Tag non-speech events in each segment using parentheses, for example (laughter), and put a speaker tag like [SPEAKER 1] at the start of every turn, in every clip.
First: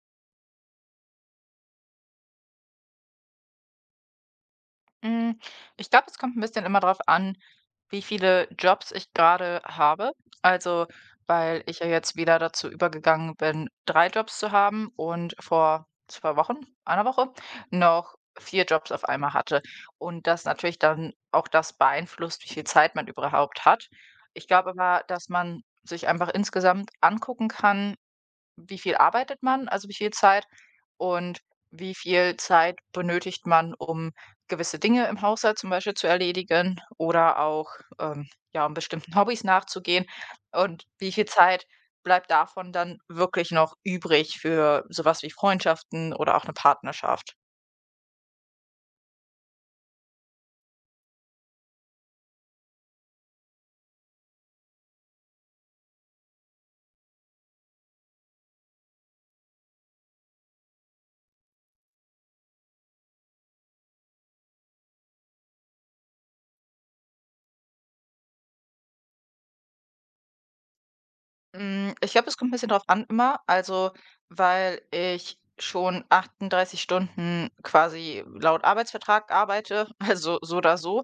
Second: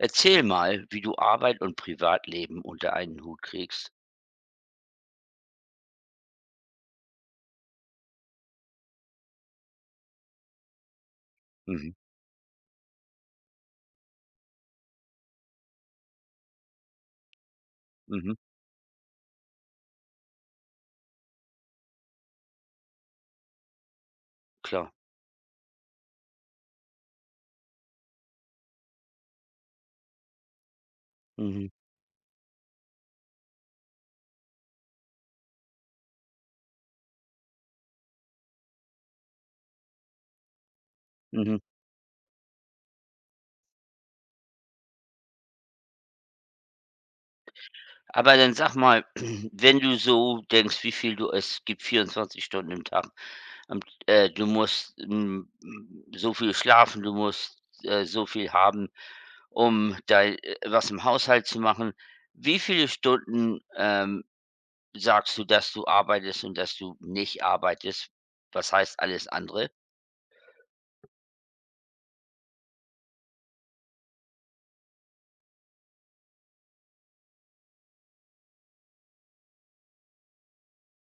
[SPEAKER 1] Erzähl mal, wie du Arbeit und Privatleben unter einen Hut kriegst.
[SPEAKER 2] Hm, ich glaube, es kommt ein bisschen immer darauf an, wie viele Jobs ich gerade habe. Also, weil ich ja
[SPEAKER 1] Mhm,
[SPEAKER 2] jetzt wieder dazu übergegangen bin, 3 Jobs zu haben und vor 2 Wochen, einer Woche, noch
[SPEAKER 1] mhm,
[SPEAKER 2] 4 Jobs auf einmal hatte und das natürlich dann auch das beeinflusst, wie viel Zeit man überhaupt hat. Ich glaube
[SPEAKER 1] klar.
[SPEAKER 2] aber, dass man sich einfach insgesamt angucken kann, wie viel arbeitet man, also wie viel Zeit und
[SPEAKER 1] Mhm,
[SPEAKER 2] wie viel Zeit benötigt man, um gewisse Dinge im Haushalt zum Beispiel zu erledigen oder auch, ja, um bestimmten (laughs) Hobbys nachzugehen und wie viel
[SPEAKER 1] mhm.
[SPEAKER 2] Zeit bleibt davon dann wirklich noch übrig für sowas wie Freundschaften oder auch eine Partnerschaft?
[SPEAKER 1] Aber dann sag mal, (clears throat) wenn du so denkst, wie viel du es gibt 24 Stunden im Tag, am du musst, so viel schlafen, du musst, so viel haben, um dei was im Haushalt zu machen. Wie viele Stunden, sagst du, dass du arbeitest und dass du nicht arbeitest? Was heißt alles andere?
[SPEAKER 2] Hm, ich glaube, es kommt ein bisschen drauf an immer, also, weil ich schon 38 Stunden quasi laut Arbeitsvertrag arbeite, (laughs) also so oder so.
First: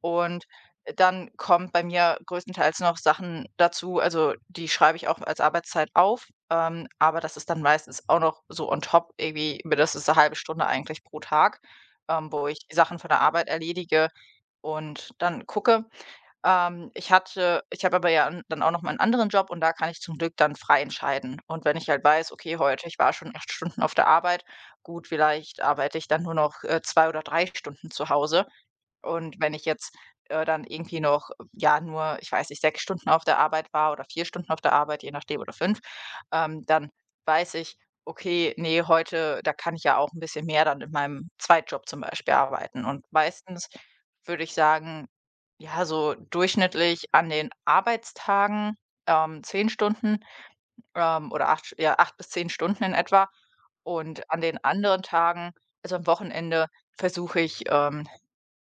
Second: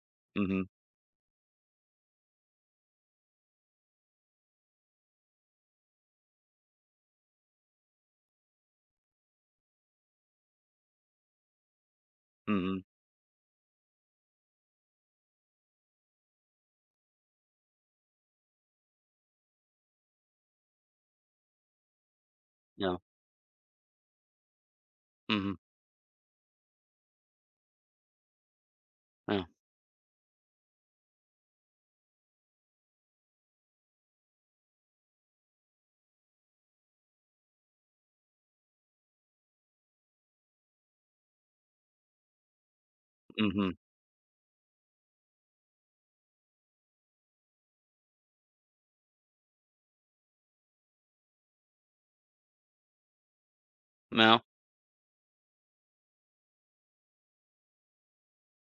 [SPEAKER 2] Und
[SPEAKER 1] Mhm,
[SPEAKER 2] dann kommt bei mir größtenteils noch Sachen dazu, also die schreibe ich auch als Arbeitszeit auf, aber das ist dann meistens auch noch so on top irgendwie, über das ist eine halbe Stunde eigentlich pro Tag, wo ich die
[SPEAKER 1] mhm,
[SPEAKER 2] Sachen von der Arbeit erledige und dann gucke. Ich habe aber ja n dann auch noch meinen anderen Job und da kann ich zum Glück dann frei entscheiden. Und wenn ich halt weiß: „Okay, heute, ich
[SPEAKER 1] ja,
[SPEAKER 2] war schon 8 Stunden auf der Arbeit, gut,
[SPEAKER 1] mhm,
[SPEAKER 2] vielleicht arbeite ich dann nur noch, 2 oder 3 Stunden zu Hause.“ Und
[SPEAKER 1] ja,
[SPEAKER 2] wenn ich jetzt, dann irgendwie noch, ja, nur, ich weiß nicht, 6 Stunden auf der Arbeit war oder 4 Stunden auf der Arbeit, je nachdem oder fünf, dann weiß ich: „Okay, nee heute da kann ich ja auch ein bisschen mehr dann in meinem Zweitjob zum Beispiel arbeiten.“ Und meistens
[SPEAKER 1] mhm,
[SPEAKER 2] würde ich sagen, ja, so durchschnittlich an den Arbeitstagen, 10 Stunden, oder 8 st ja, 8 bis 10 Stunden in etwa. Und
[SPEAKER 1] ja,
[SPEAKER 2] an den anderen Tagen, also am Wochenende, versuche ich,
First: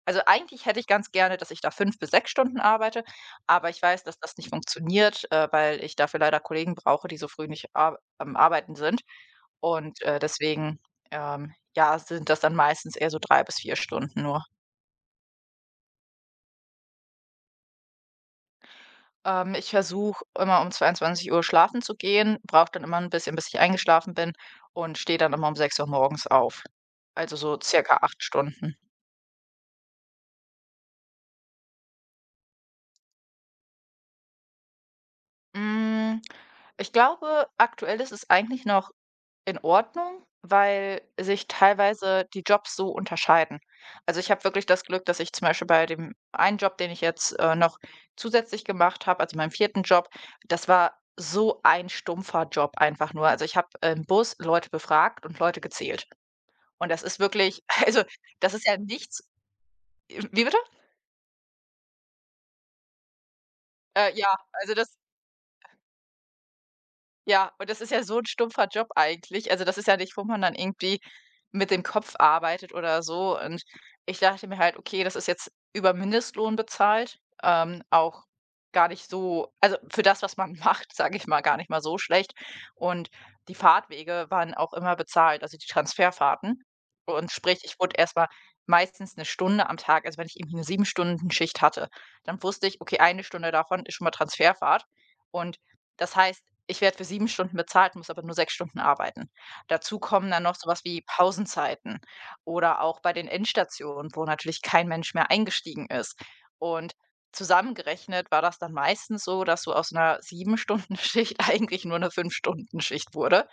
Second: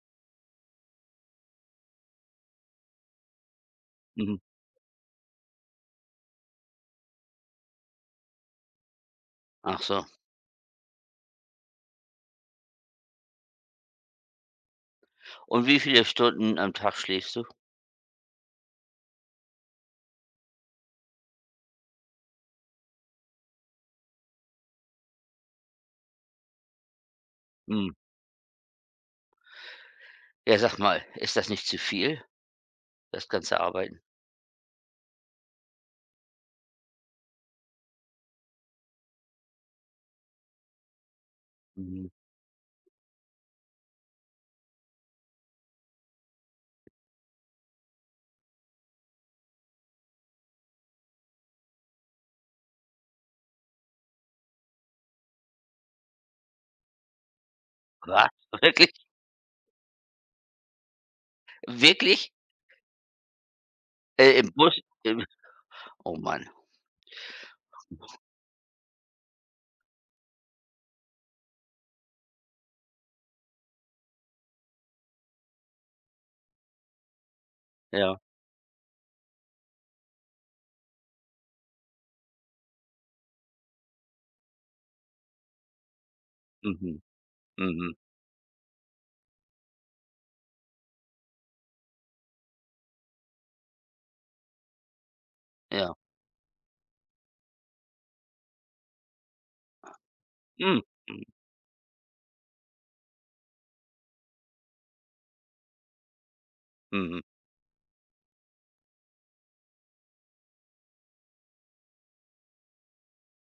[SPEAKER 2] also, eigentlich hätte ich ganz gerne, dass ich da 5 bis 6 Stunden arbeite, aber ich weiß, dass
[SPEAKER 1] mhm.
[SPEAKER 2] das nicht funktioniert, weil ich dafür leider Kollegen brauche, die so früh nicht ar am Arbeiten sind.
[SPEAKER 1] Ach
[SPEAKER 2] Und,
[SPEAKER 1] so.
[SPEAKER 2] deswegen, ja, sind das dann meistens eher so 3 bis 4 Stunden nur.
[SPEAKER 1] Und wie viele Stunden am Tag schläfst du?
[SPEAKER 2] Ich versuche immer um 22 Uhr schlafen zu gehen, brauche dann immer ein bisschen, bis ich eingeschlafen bin und stehe dann immer um 6 Uhr morgens auf. Also, so
[SPEAKER 1] Hm.
[SPEAKER 2] circa 8 Stunden.
[SPEAKER 1] Ja, sag mal, ist das nicht zu viel, das ganze Arbeiten?
[SPEAKER 2] Hm, ich glaube, aktuell ist es eigentlich noch in Ordnung, weil sich
[SPEAKER 1] Mhm.
[SPEAKER 2] teilweise die Jobs so unterscheiden. Also ich habe wirklich das Glück, dass ich zum Beispiel bei dem einen Job, den ich jetzt noch zusätzlich gemacht habe, also meinem 4. Job, das war so ein stumpfer Job einfach nur. Also ich habe im Bus Leute befragt und Leute gezählt. Und das ist wirklich, (laughs) also
[SPEAKER 1] Was?
[SPEAKER 2] das
[SPEAKER 1] (laughs)
[SPEAKER 2] ist ja
[SPEAKER 1] Wirklich?
[SPEAKER 2] nichts. Wie bitte?
[SPEAKER 1] Wirklich?
[SPEAKER 2] Ja,
[SPEAKER 1] Im
[SPEAKER 2] also
[SPEAKER 1] Bus?
[SPEAKER 2] das.
[SPEAKER 1] Im Oh Mann.
[SPEAKER 2] Ja, und das ist ja so ein stumpfer Job eigentlich. Also, das ist ja nicht, wo man dann irgendwie mit dem Kopf arbeitet oder so. Und ich dachte mir halt: „Okay, das ist jetzt über Mindestlohn bezahlt,
[SPEAKER 1] Ja.
[SPEAKER 2] auch gar nicht so, also, für das, was man (laughs) macht, sage ich mal, gar nicht mal so schlecht.“ Und die Fahrtwege waren auch immer bezahlt, also die Transferfahrten.
[SPEAKER 1] Mhm.
[SPEAKER 2] Und sprich, ich
[SPEAKER 1] Mhm.
[SPEAKER 2] wurde erstmal meistens 1 Stunde am Tag, also, wenn ich irgendwie eine 7 Stunden-Schicht hatte, dann wusste ich: „Okay, 1 Stunde davon ist schon mal Transferfahrt.“ Und
[SPEAKER 1] Ja.
[SPEAKER 2] das heißt, ich werde für 7 Stunden bezahlt, muss aber nur 6 Stunden arbeiten. Dazu kommen dann noch
[SPEAKER 1] Mhm.
[SPEAKER 2] sowas wie Pausenzeiten oder auch bei den Endstationen, wo natürlich kein Mensch mehr eingestiegen ist. Und
[SPEAKER 1] Mhm.
[SPEAKER 2] zusammengerechnet war das dann meistens so, dass so aus einer 7 Stunden Schicht (laughs) eigentlich nur eine 5 Stunden Schicht wurde.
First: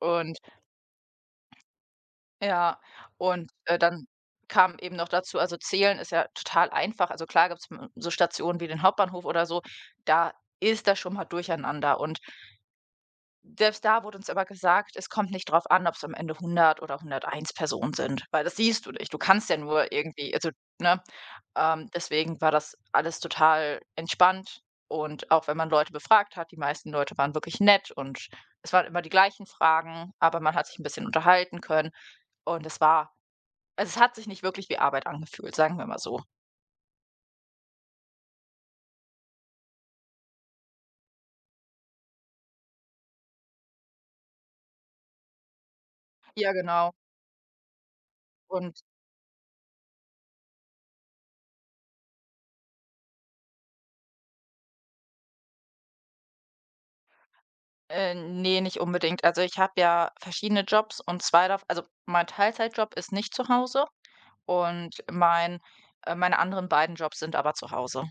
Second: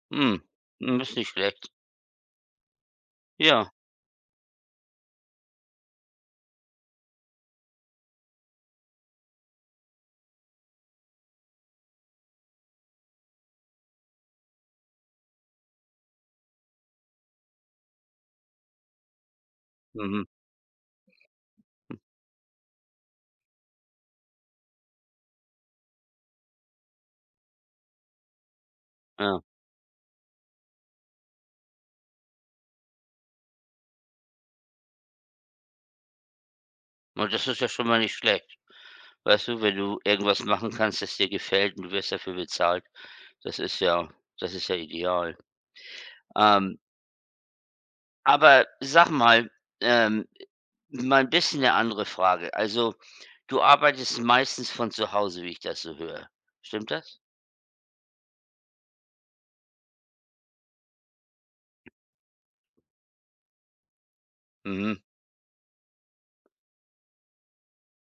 [SPEAKER 2] Und
[SPEAKER 1] Hm, ist nicht schlecht.
[SPEAKER 2] ja, und,
[SPEAKER 1] Ja,
[SPEAKER 2] dann kam eben noch dazu, also, zählen ist ja total einfach. Also, klar gibt es so Stationen wie den Hauptbahnhof oder so, da ist das schon mal durcheinander und selbst da wurde uns aber gesagt, es kommt nicht drauf an, ob es am Ende 100 oder 101 Personen sind, weil das siehst du nicht. Du kannst ja nur
[SPEAKER 1] mhm,
[SPEAKER 2] irgendwie, also, ne? Deswegen war das alles total entspannt und auch wenn man Leute befragt hat, die meisten Leute waren wirklich nett und es waren immer die
[SPEAKER 1] ja.
[SPEAKER 2] gleichen Fragen, aber man hat sich ein bisschen unterhalten können und es war, also, es hat sich nicht wirklich wie Arbeit angefühlt, sagen wir mal so.
[SPEAKER 1] Und das ist ja schon mal nicht schlecht. Weißt du, wenn du irgendwas machen kannst, das dir gefällt und du wirst dafür bezahlt, das ist ja das ist ja ideal.
[SPEAKER 2] Ja,
[SPEAKER 1] Ähm,
[SPEAKER 2] genau.
[SPEAKER 1] aber
[SPEAKER 2] Und,
[SPEAKER 1] sag mal, ähm, mal ein bisschen eine andere Frage. Also, du arbeitest meistens von zu Hause, wie ich das so höre. Stimmt das?
[SPEAKER 2] ne, nicht unbedingt. Also, ich habe ja verschiedene Jobs und 2 davon, also, mein Teilzeitjob ist nicht zu Hause. Und
[SPEAKER 1] Mhm.
[SPEAKER 2] mein, meine anderen beiden Jobs sind aber zu Hause.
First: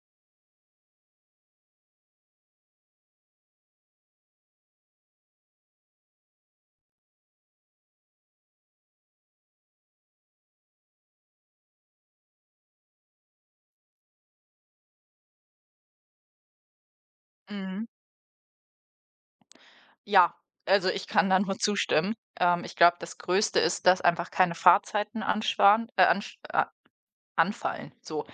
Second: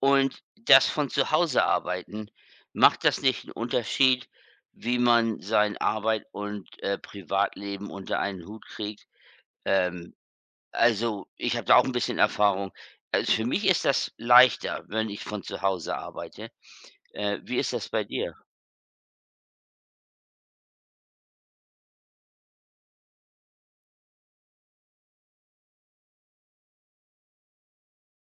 [SPEAKER 1] Und das von zu Hause arbeiten, macht das nicht einen Unterschied, wie man sein Arbeit und Privatleben unter einen Hut kriegt? Ähm, also, ich habe da auch ein bisschen Erfahrung. Also, für mich ist das leichter, wenn ich von zu Hause arbeite. Wie ist
[SPEAKER 2] Mhm.
[SPEAKER 1] das bei dir?
[SPEAKER 2] Ja, also ich kann da nur zustimmen. Ich glaube, das Größte ist, dass einfach keine Fahrzeiten anschwan ansch anfallen, so.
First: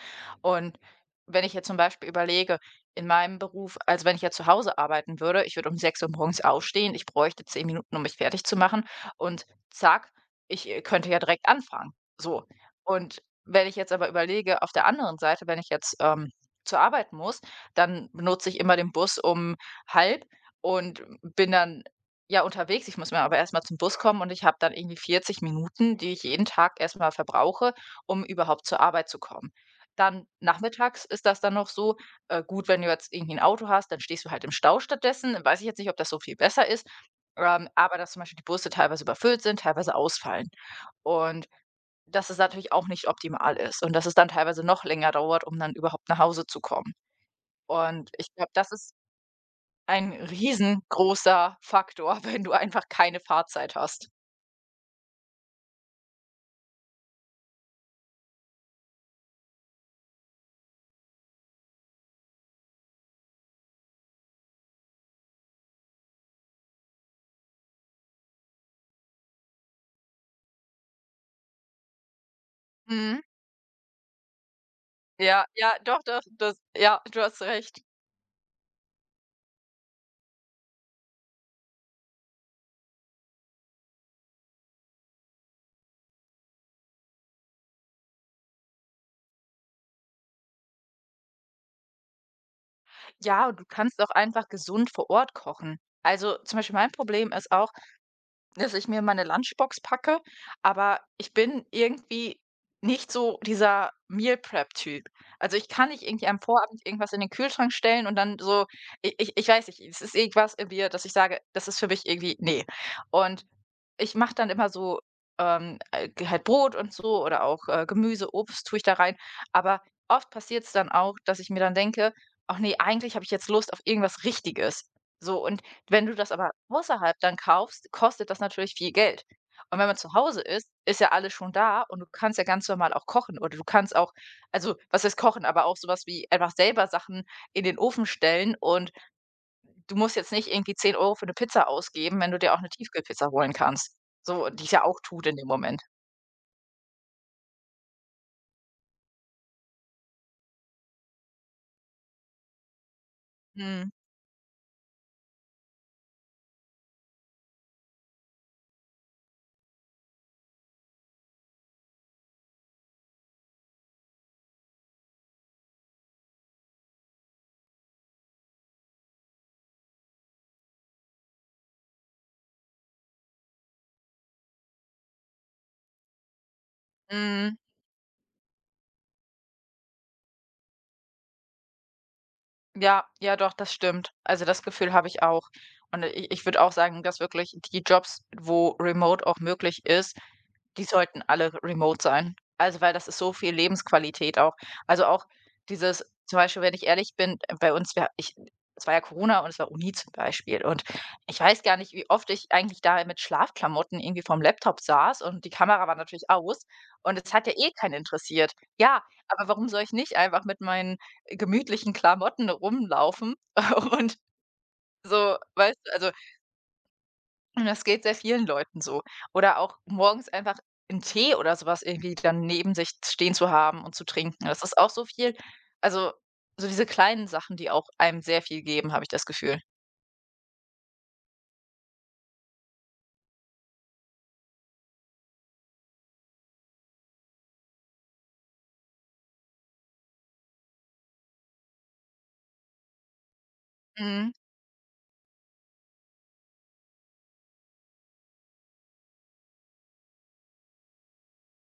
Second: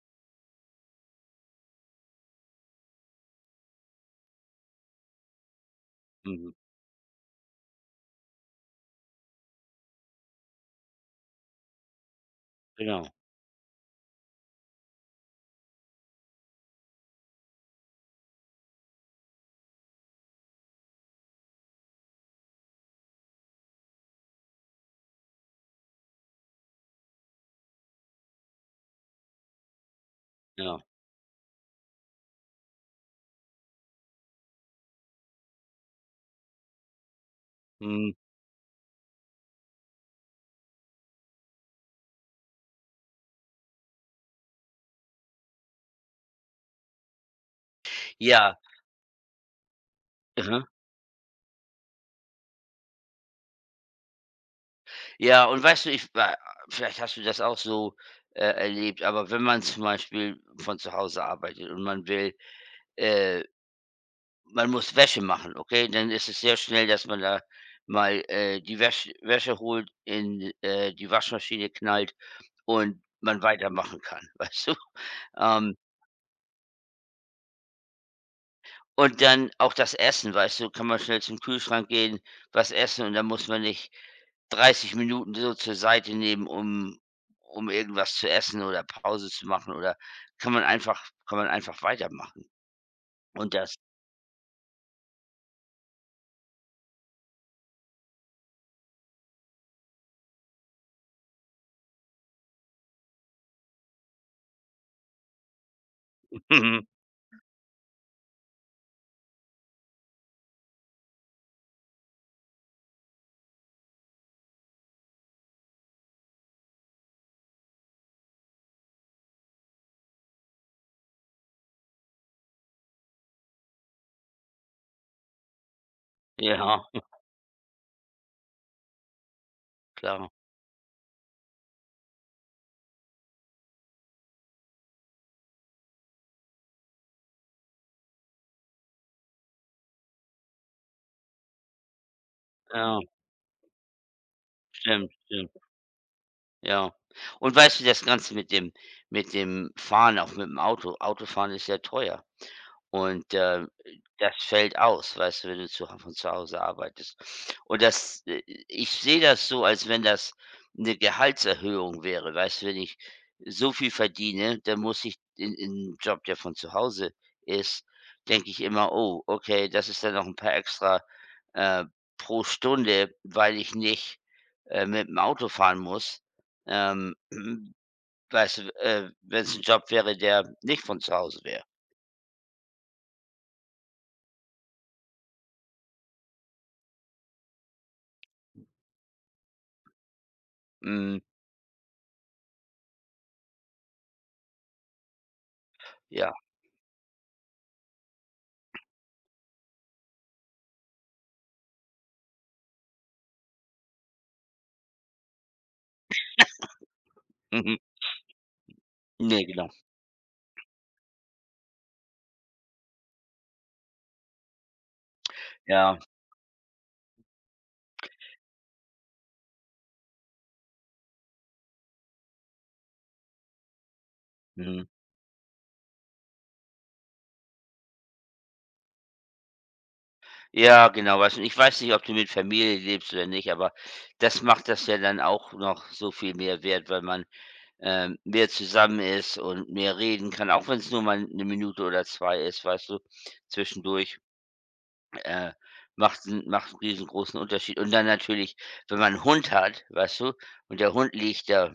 [SPEAKER 2] Und wenn ich jetzt zum Beispiel überlege, in meinem Beruf, also, wenn ich jetzt zu Hause arbeiten würde, ich würde um 6 Uhr morgens
[SPEAKER 1] Mhm,
[SPEAKER 2] aufstehen, ich bräuchte 10 Minuten, um mich fertig zu machen und zack, ich, könnte ja direkt anfangen, so.
[SPEAKER 1] genau,
[SPEAKER 2] Und wenn ich jetzt aber überlege, auf der anderen Seite, wenn ich jetzt, zur Arbeit muss, dann benutze ich immer den Bus um halb und bin dann, ja, unterwegs. Ich muss mir aber erstmal zum Bus kommen und ich habe dann irgendwie 40 Minuten, die ich jeden Tag erstmal verbrauche, um überhaupt zur Arbeit zu kommen. Dann
[SPEAKER 1] genau.
[SPEAKER 2] nachmittags ist das dann noch so, gut, wenn du jetzt irgendwie ein Auto hast, dann stehst du halt im Stau stattdessen. Weiß ich jetzt nicht, ob das so viel besser ist, aber dass
[SPEAKER 1] Mhm.
[SPEAKER 2] zum Beispiel die Busse teilweise überfüllt sind, teilweise ausfallen. Und dass es natürlich auch nicht optimal ist und dass es dann teilweise noch länger dauert, um dann überhaupt nach Hause zu kommen. Und ich glaube,
[SPEAKER 1] Ja,
[SPEAKER 2] das ist ein
[SPEAKER 1] mhm.
[SPEAKER 2] riesengroßer Faktor, (laughs) wenn du einfach keine Fahrzeit hast.
[SPEAKER 1] Ja, und weißt du, ich wa vielleicht hast du das auch so erlebt, aber wenn man zum Beispiel von zu Hause arbeitet und äh Man muss Wäsche machen, okay? Dann ist es sehr schnell, dass man da mal die Wäsche holt, in die Waschmaschine knallt und
[SPEAKER 2] Mhm.
[SPEAKER 1] man weitermachen kann, (laughs) weißt du?
[SPEAKER 2] Ja, ja,
[SPEAKER 1] Ähm,
[SPEAKER 2] doch, doch, das, ja, du hast recht.
[SPEAKER 1] und dann auch das Essen, weißt du, kann man schnell zum Kühlschrank gehen, was essen, und dann muss man nicht 30 Minuten so zur Seite nehmen, um irgendwas zu essen oder Pause zu machen, oder kann man einfach weitermachen.
[SPEAKER 2] Ja,
[SPEAKER 1] Und
[SPEAKER 2] und du
[SPEAKER 1] das
[SPEAKER 2] kannst auch einfach gesund vor Ort kochen. Also zum Beispiel mein Problem ist auch, dass ich mir meine Lunchbox packe, aber ich bin irgendwie nicht so dieser Meal Prep Typ. Also, ich kann nicht irgendwie am Vorabend irgendwas in den Kühlschrank stellen und dann so, ich weiß nicht, es ist irgendwas in mir, dass ich sage: „Das ist für mich irgendwie nee.“ Und ich mache dann immer so, g halt Brot und so oder auch, Gemüse, Obst tue ich da rein. Aber oft passiert es dann auch, dass ich mir dann denke: „Ach nee, eigentlich habe ich jetzt Lust auf irgendwas Richtiges.“ So, und wenn du das aber
[SPEAKER 1] (laughs) Ja,
[SPEAKER 2] außerhalb dann kaufst, kostet das natürlich viel Geld. Und wenn man zu
[SPEAKER 1] klar.
[SPEAKER 2] Hause ist, ist ja alles schon da und du kannst ja ganz normal auch kochen oder du kannst auch, also, was heißt kochen, aber auch sowas wie einfach selber Sachen in den Ofen stellen und du musst jetzt nicht irgendwie 10 Euro für eine Pizza ausgeben, wenn du dir auch eine
[SPEAKER 1] Ja,
[SPEAKER 2] Tiefkühlpizza holen kannst. So, die es ja auch
[SPEAKER 1] stimmt,
[SPEAKER 2] tut in dem
[SPEAKER 1] stimmt.
[SPEAKER 2] Moment.
[SPEAKER 1] Ja. Und weißt du, das Ganze mit dem Fahren, auch mit dem Autofahren, ist sehr teuer, und
[SPEAKER 2] Mhm,
[SPEAKER 1] das fällt aus, weißt du, wenn du zu von zu Hause arbeitest. Und das ich sehe das so, als wenn das eine Gehaltserhöhung wäre, weißt du? Wenn ich so viel verdiene, dann muss ich in 'n Job, der von zu Hause ist, denke ich immer: „Oh, okay, das ist dann noch ein paar extra, äh, pro Stunde, weil ich nicht mit dem Auto fahren muss.“ Ähm,
[SPEAKER 2] mhm.
[SPEAKER 1] (clears throat) weißt du, wenn's 'n Job wäre, der nicht von zu Hause wäre.
[SPEAKER 2] Ja, ja, doch, das stimmt. Also, das Gefühl habe ich auch. Und i ich würde auch sagen, dass wirklich die Jobs, wo remote auch möglich ist, die
[SPEAKER 1] Mhm,
[SPEAKER 2] sollten alle remote sein. Also, weil das ist so viel Lebensqualität auch. Also, auch dieses
[SPEAKER 1] ja.
[SPEAKER 2] zum Beispiel, wenn ich ehrlich bin, bei uns, ja, ich, es war ja Corona und es war Uni zum Beispiel und ich weiß gar nicht, wie oft ich eigentlich da mit Schlafklamotten irgendwie vorm Laptop saß und die Kamera war natürlich aus und es hat ja eh
[SPEAKER 1] Mhm.
[SPEAKER 2] keinen interessiert. Ja,
[SPEAKER 1] Ne,
[SPEAKER 2] aber
[SPEAKER 1] genau.
[SPEAKER 2] warum soll ich nicht einfach mit meinen gemütlichen Klamotten rumlaufen (laughs) und so, weißt du?
[SPEAKER 1] Ja,
[SPEAKER 2] Also, und das geht sehr vielen Leuten so. Oder auch morgens einfach einen Tee oder sowas irgendwie dann neben sich stehen zu haben und zu trinken. Das ist
[SPEAKER 1] mhm.
[SPEAKER 2] auch so viel, also, so diese kleinen Sachen, die auch einem sehr viel geben, habe ich das Gefühl.
[SPEAKER 1] Ja, genau, weißt du, ich weiß nicht, ob du mit Familie lebst oder nicht, aber das macht das ja dann auch noch so viel mehr wert, weil man mehr zusammen ist und mehr reden kann, auch wenn es nur mal eine Minute oder 2 ist, weißt du, zwischendurch.
[SPEAKER 2] Mhm.
[SPEAKER 1] äh, Macht 'n riesengroßen Unterschied. Und dann natürlich, wenn man 'n Hund hat, weißt du, und der Hund liegt da,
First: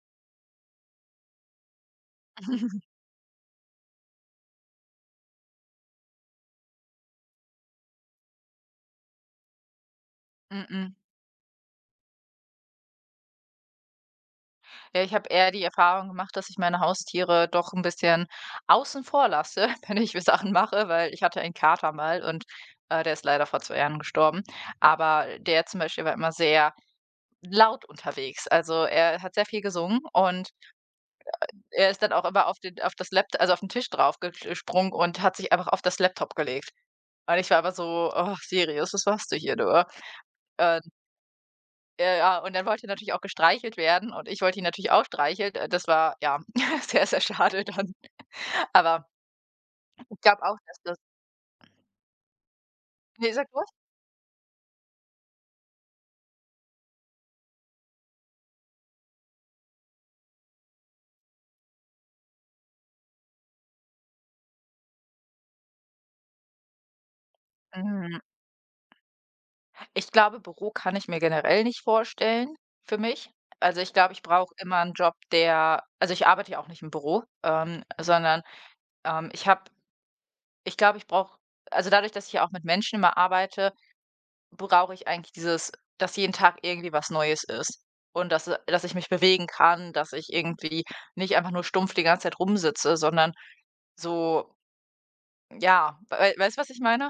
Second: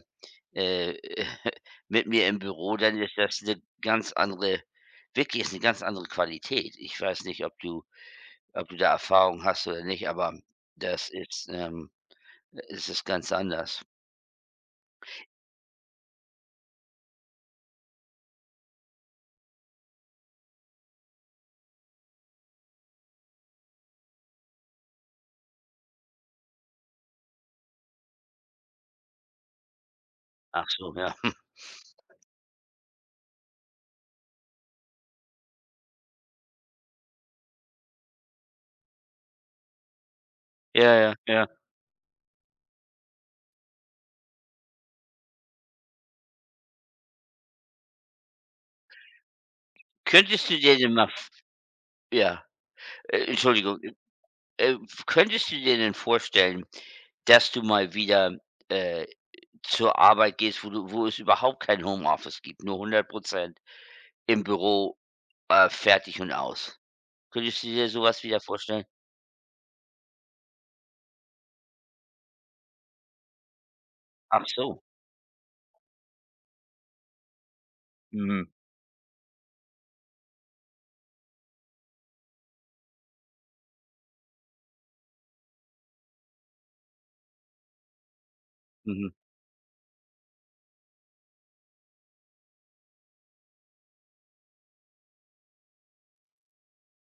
[SPEAKER 1] äh, (laughs) mit mir im Büro,
[SPEAKER 2] (laughs)
[SPEAKER 1] dann ist das 'ne ganz andere, wirklich ist 'ne ganz andere Qualität. Ich weiß nicht, ob du da Erfahrung hast oder nicht, aber
[SPEAKER 2] Mhm.
[SPEAKER 1] das ist, es ist ganz anders.
[SPEAKER 2] Ja, ich habe eher die Erfahrung gemacht, dass ich meine Haustiere doch ein bisschen außen vor lasse, (laughs) wenn ich mir Sachen mache, weil ich hatte einen Kater mal und, der ist leider vor 2 Jahren gestorben. Aber der zum Beispiel war immer sehr laut unterwegs. Also, er hat sehr viel gesungen und
[SPEAKER 1] Ach so, ja. (laughs)
[SPEAKER 2] er ist dann auch immer auf den, auf das Laptop, also auf den Tisch drauf gesprungen und hat sich einfach auf das Laptop gelegt. Und ich war aber so: „Oh, Sirius, was machst du hier nur?“ Ähm,
[SPEAKER 1] Ja, ja, ja.
[SPEAKER 2] ja, ja, und dann wollte er natürlich auch gestreichelt werden und ich wollte ihn natürlich auch streicheln. Das war, ja, (laughs) sehr, sehr schade dann. Aber ich glaube
[SPEAKER 1] Könntest
[SPEAKER 2] auch,
[SPEAKER 1] du dir
[SPEAKER 2] dass
[SPEAKER 1] denn
[SPEAKER 2] das,
[SPEAKER 1] mal v Ja,
[SPEAKER 2] ne, sag ruhig.
[SPEAKER 1] Entschuldigung, äh, könntest du dir denn vorstellen, dass du mal wieder, äh zur Arbeit gehst, wo du wo es überhaupt kein Homeoffice gibt, nur 100% im Büro, fertig und aus? Könntest du dir
[SPEAKER 2] Hm,
[SPEAKER 1] sowas wieder vorstellen?
[SPEAKER 2] ich glaube, Büro kann ich mir generell nicht vorstellen für mich. Also, ich glaube, ich
[SPEAKER 1] Ach
[SPEAKER 2] brauche immer
[SPEAKER 1] so.
[SPEAKER 2] einen Job, der also, ich arbeite ja auch nicht im Büro, sondern,
[SPEAKER 1] Mhm,
[SPEAKER 2] ich habe. Ich glaube, ich brauche also dadurch, dass ich ja auch mit Menschen immer arbeite, brauche ich eigentlich dieses, dass jeden Tag irgendwie was Neues ist. Und dass, dass ich mich
[SPEAKER 1] mhm.
[SPEAKER 2] bewegen kann, dass ich irgendwie nicht einfach nur stumpf die ganze Zeit rumsitze, sondern so, ja, weißt du, was ich meine?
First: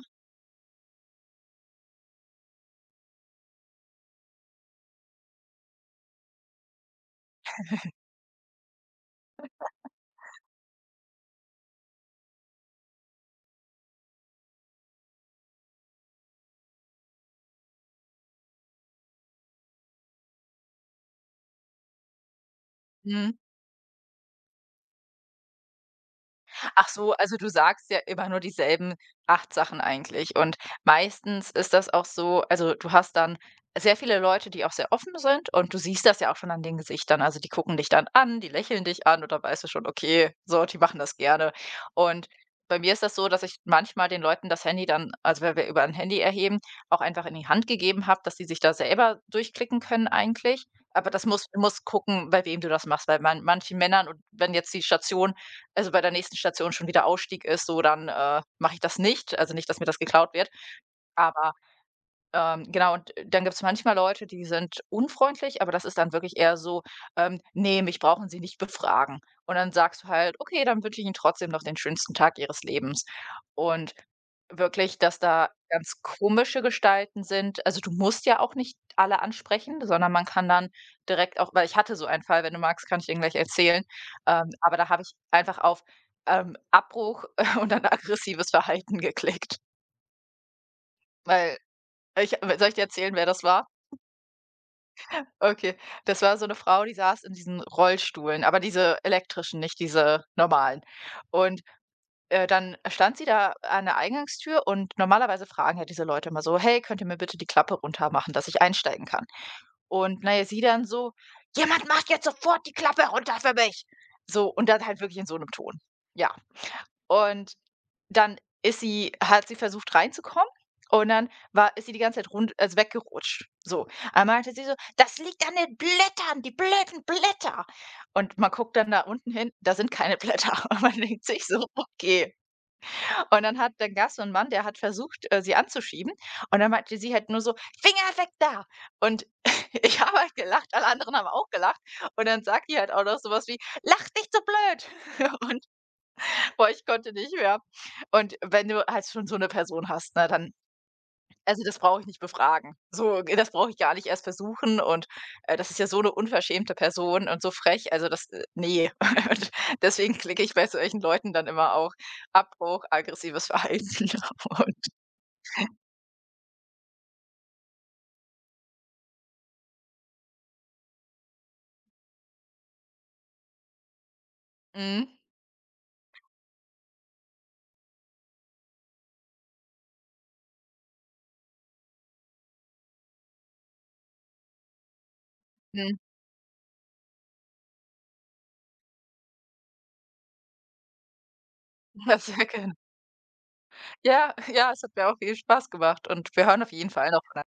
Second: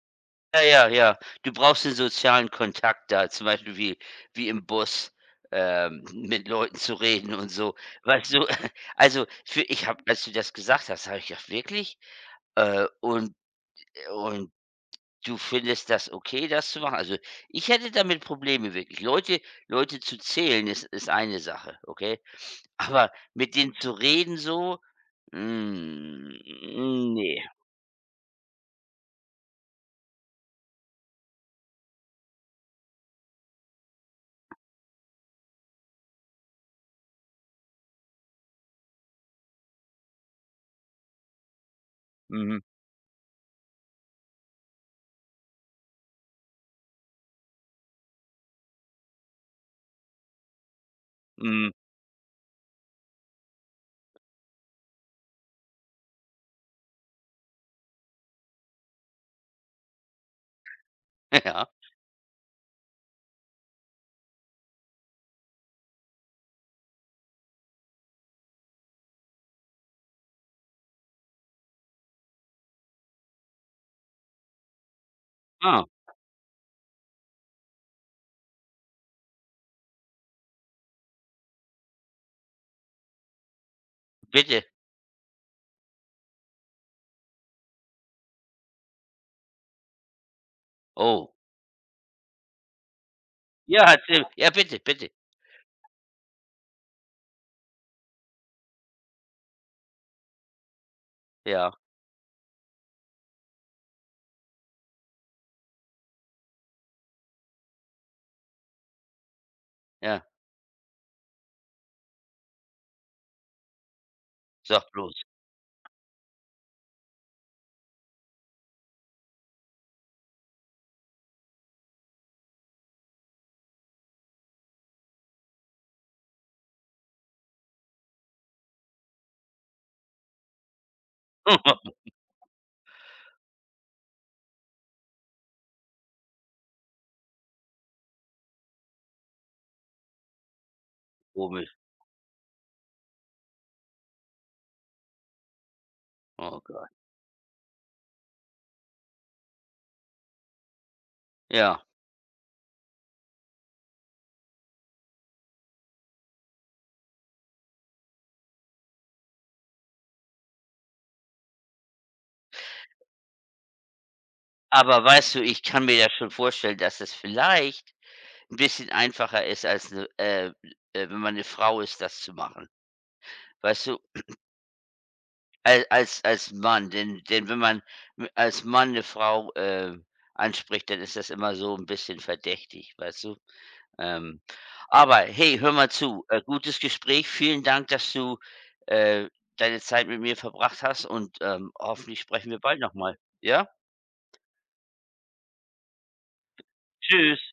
[SPEAKER 1] Ja, ja, ja. Du brauchst den sozialen Kontakt da, zum Beispiel wie im Bus, mit Leuten zu reden und so. Weißt du, (laughs) also, für ich habe, als du das gesagt hast, habe ich gedacht: „Wirklich?“ Äh, und und du findest das okay, das zu machen? Also, ich hätte damit Probleme wirklich. Leute zu zählen ist eine Sache, okay? (laughs) Aber
[SPEAKER 2] Mhm.
[SPEAKER 1] mit denen zu reden so, hm,
[SPEAKER 2] Ach so, also
[SPEAKER 1] ne.
[SPEAKER 2] du sagst ja immer nur dieselben 8 Sachen eigentlich. Und meistens ist das auch so, also du hast dann sehr viele Leute, die auch sehr offen sind und du siehst das ja auch schon an den Gesichtern. Also die gucken dich dann an, die lächeln dich an und dann weißt du schon, okay, so, die machen das gerne. Und
[SPEAKER 1] Mhm,
[SPEAKER 2] bei mir ist das so, dass ich manchmal den Leuten das Handy dann, also wenn wir über ein Handy erheben, auch einfach in die Hand gegeben habe, dass die sich da selber durchklicken können eigentlich. Aber das muss
[SPEAKER 1] mhm.
[SPEAKER 2] muss gucken, bei wem du das machst, weil man manchen Männern, und wenn jetzt die Station, also bei der nächsten Station schon wieder Ausstieg ist, so dann, mache ich das nicht. Also nicht, dass mir das geklaut wird.
[SPEAKER 1] (laughs)
[SPEAKER 2] Aber
[SPEAKER 1] Ja.
[SPEAKER 2] genau, und dann gibt es manchmal Leute, die sind unfreundlich, aber das ist dann wirklich eher so: Ne, mich brauchen Sie nicht befragen.“ Und dann sagst du halt: „Okay, dann wünsche ich Ihnen trotzdem noch den schönsten Tag Ihres Lebens.“ Und wirklich, dass da
[SPEAKER 1] Ah,
[SPEAKER 2] ganz komische Gestalten sind. Also, du musst ja auch nicht alle ansprechen, sondern man kann dann direkt auch, weil ich hatte so einen Fall, wenn du magst, kann ich den gleich erzählen.
[SPEAKER 1] bitte.
[SPEAKER 2] Aber da habe ich einfach auf, Abbruch (laughs) und dann aggressives Verhalten geklickt,
[SPEAKER 1] Oh.
[SPEAKER 2] weil ich, soll ich dir erzählen, wer das war?
[SPEAKER 1] Ja, erzähl. Ja, bitte, bitte.
[SPEAKER 2] Okay, das war so eine Frau, die saß in diesen Rollstühlen, aber diese elektrischen, nicht diese normalen. Und,
[SPEAKER 1] Ja,
[SPEAKER 2] dann stand sie da an der Eingangstür und normalerweise fragen ja diese Leute immer so: „Hey, könnt ihr mir bitte die Klappe runter machen, dass ich einsteigen kann?“ Und,
[SPEAKER 1] ja,
[SPEAKER 2] na ja, sie dann so: „Jemand macht jetzt sofort die Klappe runter für mich!“ So, und
[SPEAKER 1] sag
[SPEAKER 2] dann halt wirklich
[SPEAKER 1] bloß.
[SPEAKER 2] in so einem Ton. Ja, und dann ist sie hat sie versucht reinzukommen und dann war ist sie die ganze Zeit rund, also weggerutscht, so. Einmal hatte sie so: „Das liegt an den Blättern, die blöden Blätter.“ Und man guckt dann da unten hin, da sind keine Blätter (laughs) und man denkt sich so:
[SPEAKER 1] (laughs)
[SPEAKER 2] „Okay.“ Und dann hat dann Gast so 'n Mann, der hat versucht, sie anzuschieben und dann meinte sie halt nur so: „Finger weg da!“ Und (laughs) ich habe halt gelacht, alle anderen haben auch
[SPEAKER 1] Komisch.
[SPEAKER 2] gelacht und dann sagt die halt auch noch sowas wie: „Lacht nicht so blöd!“ (laughs)
[SPEAKER 1] Oh
[SPEAKER 2] Boah, ich
[SPEAKER 1] Gott.
[SPEAKER 2] konnte nicht mehr. Und wenn du halt schon so eine Person hast, ne, dann, also, das
[SPEAKER 1] Ja.
[SPEAKER 2] brauche ich nicht befragen. So, das brauche ich gar nicht erst versuchen und, das ist ja so eine unverschämte Person und so frech. Also, das ne. (laughs) Und deswegen klicke ich bei solchen Leuten dann immer auch Abbruch, aggressives Verhalten (laughs) und
[SPEAKER 1] Aber weißt du, ich kann mir das schon vorstellen, dass es vielleicht ein bisschen einfacher ist als 'ne wenn man eine Frau ist, das zu machen. Weißt du,
[SPEAKER 2] mhm,
[SPEAKER 1] Al als als Mann, denn wenn man m als Mann eine Frau, anspricht, dann ist das immer so ein bisschen verdächtig, weißt du? Ähm, aber hey, hör mal
[SPEAKER 2] mhm.
[SPEAKER 1] zu, gutes Gespräch. Vielen Dank, dass du, äh, deine Zeit mit mir verbracht hast, und, hoffentlich
[SPEAKER 2] Das
[SPEAKER 1] sprechen
[SPEAKER 2] (laughs)
[SPEAKER 1] wir
[SPEAKER 2] ja,
[SPEAKER 1] bald noch mal. Ja?
[SPEAKER 2] ja, ja, es hat mir auch viel Spaß gemacht und wir hören auf jeden Fall noch
[SPEAKER 1] Tschüss.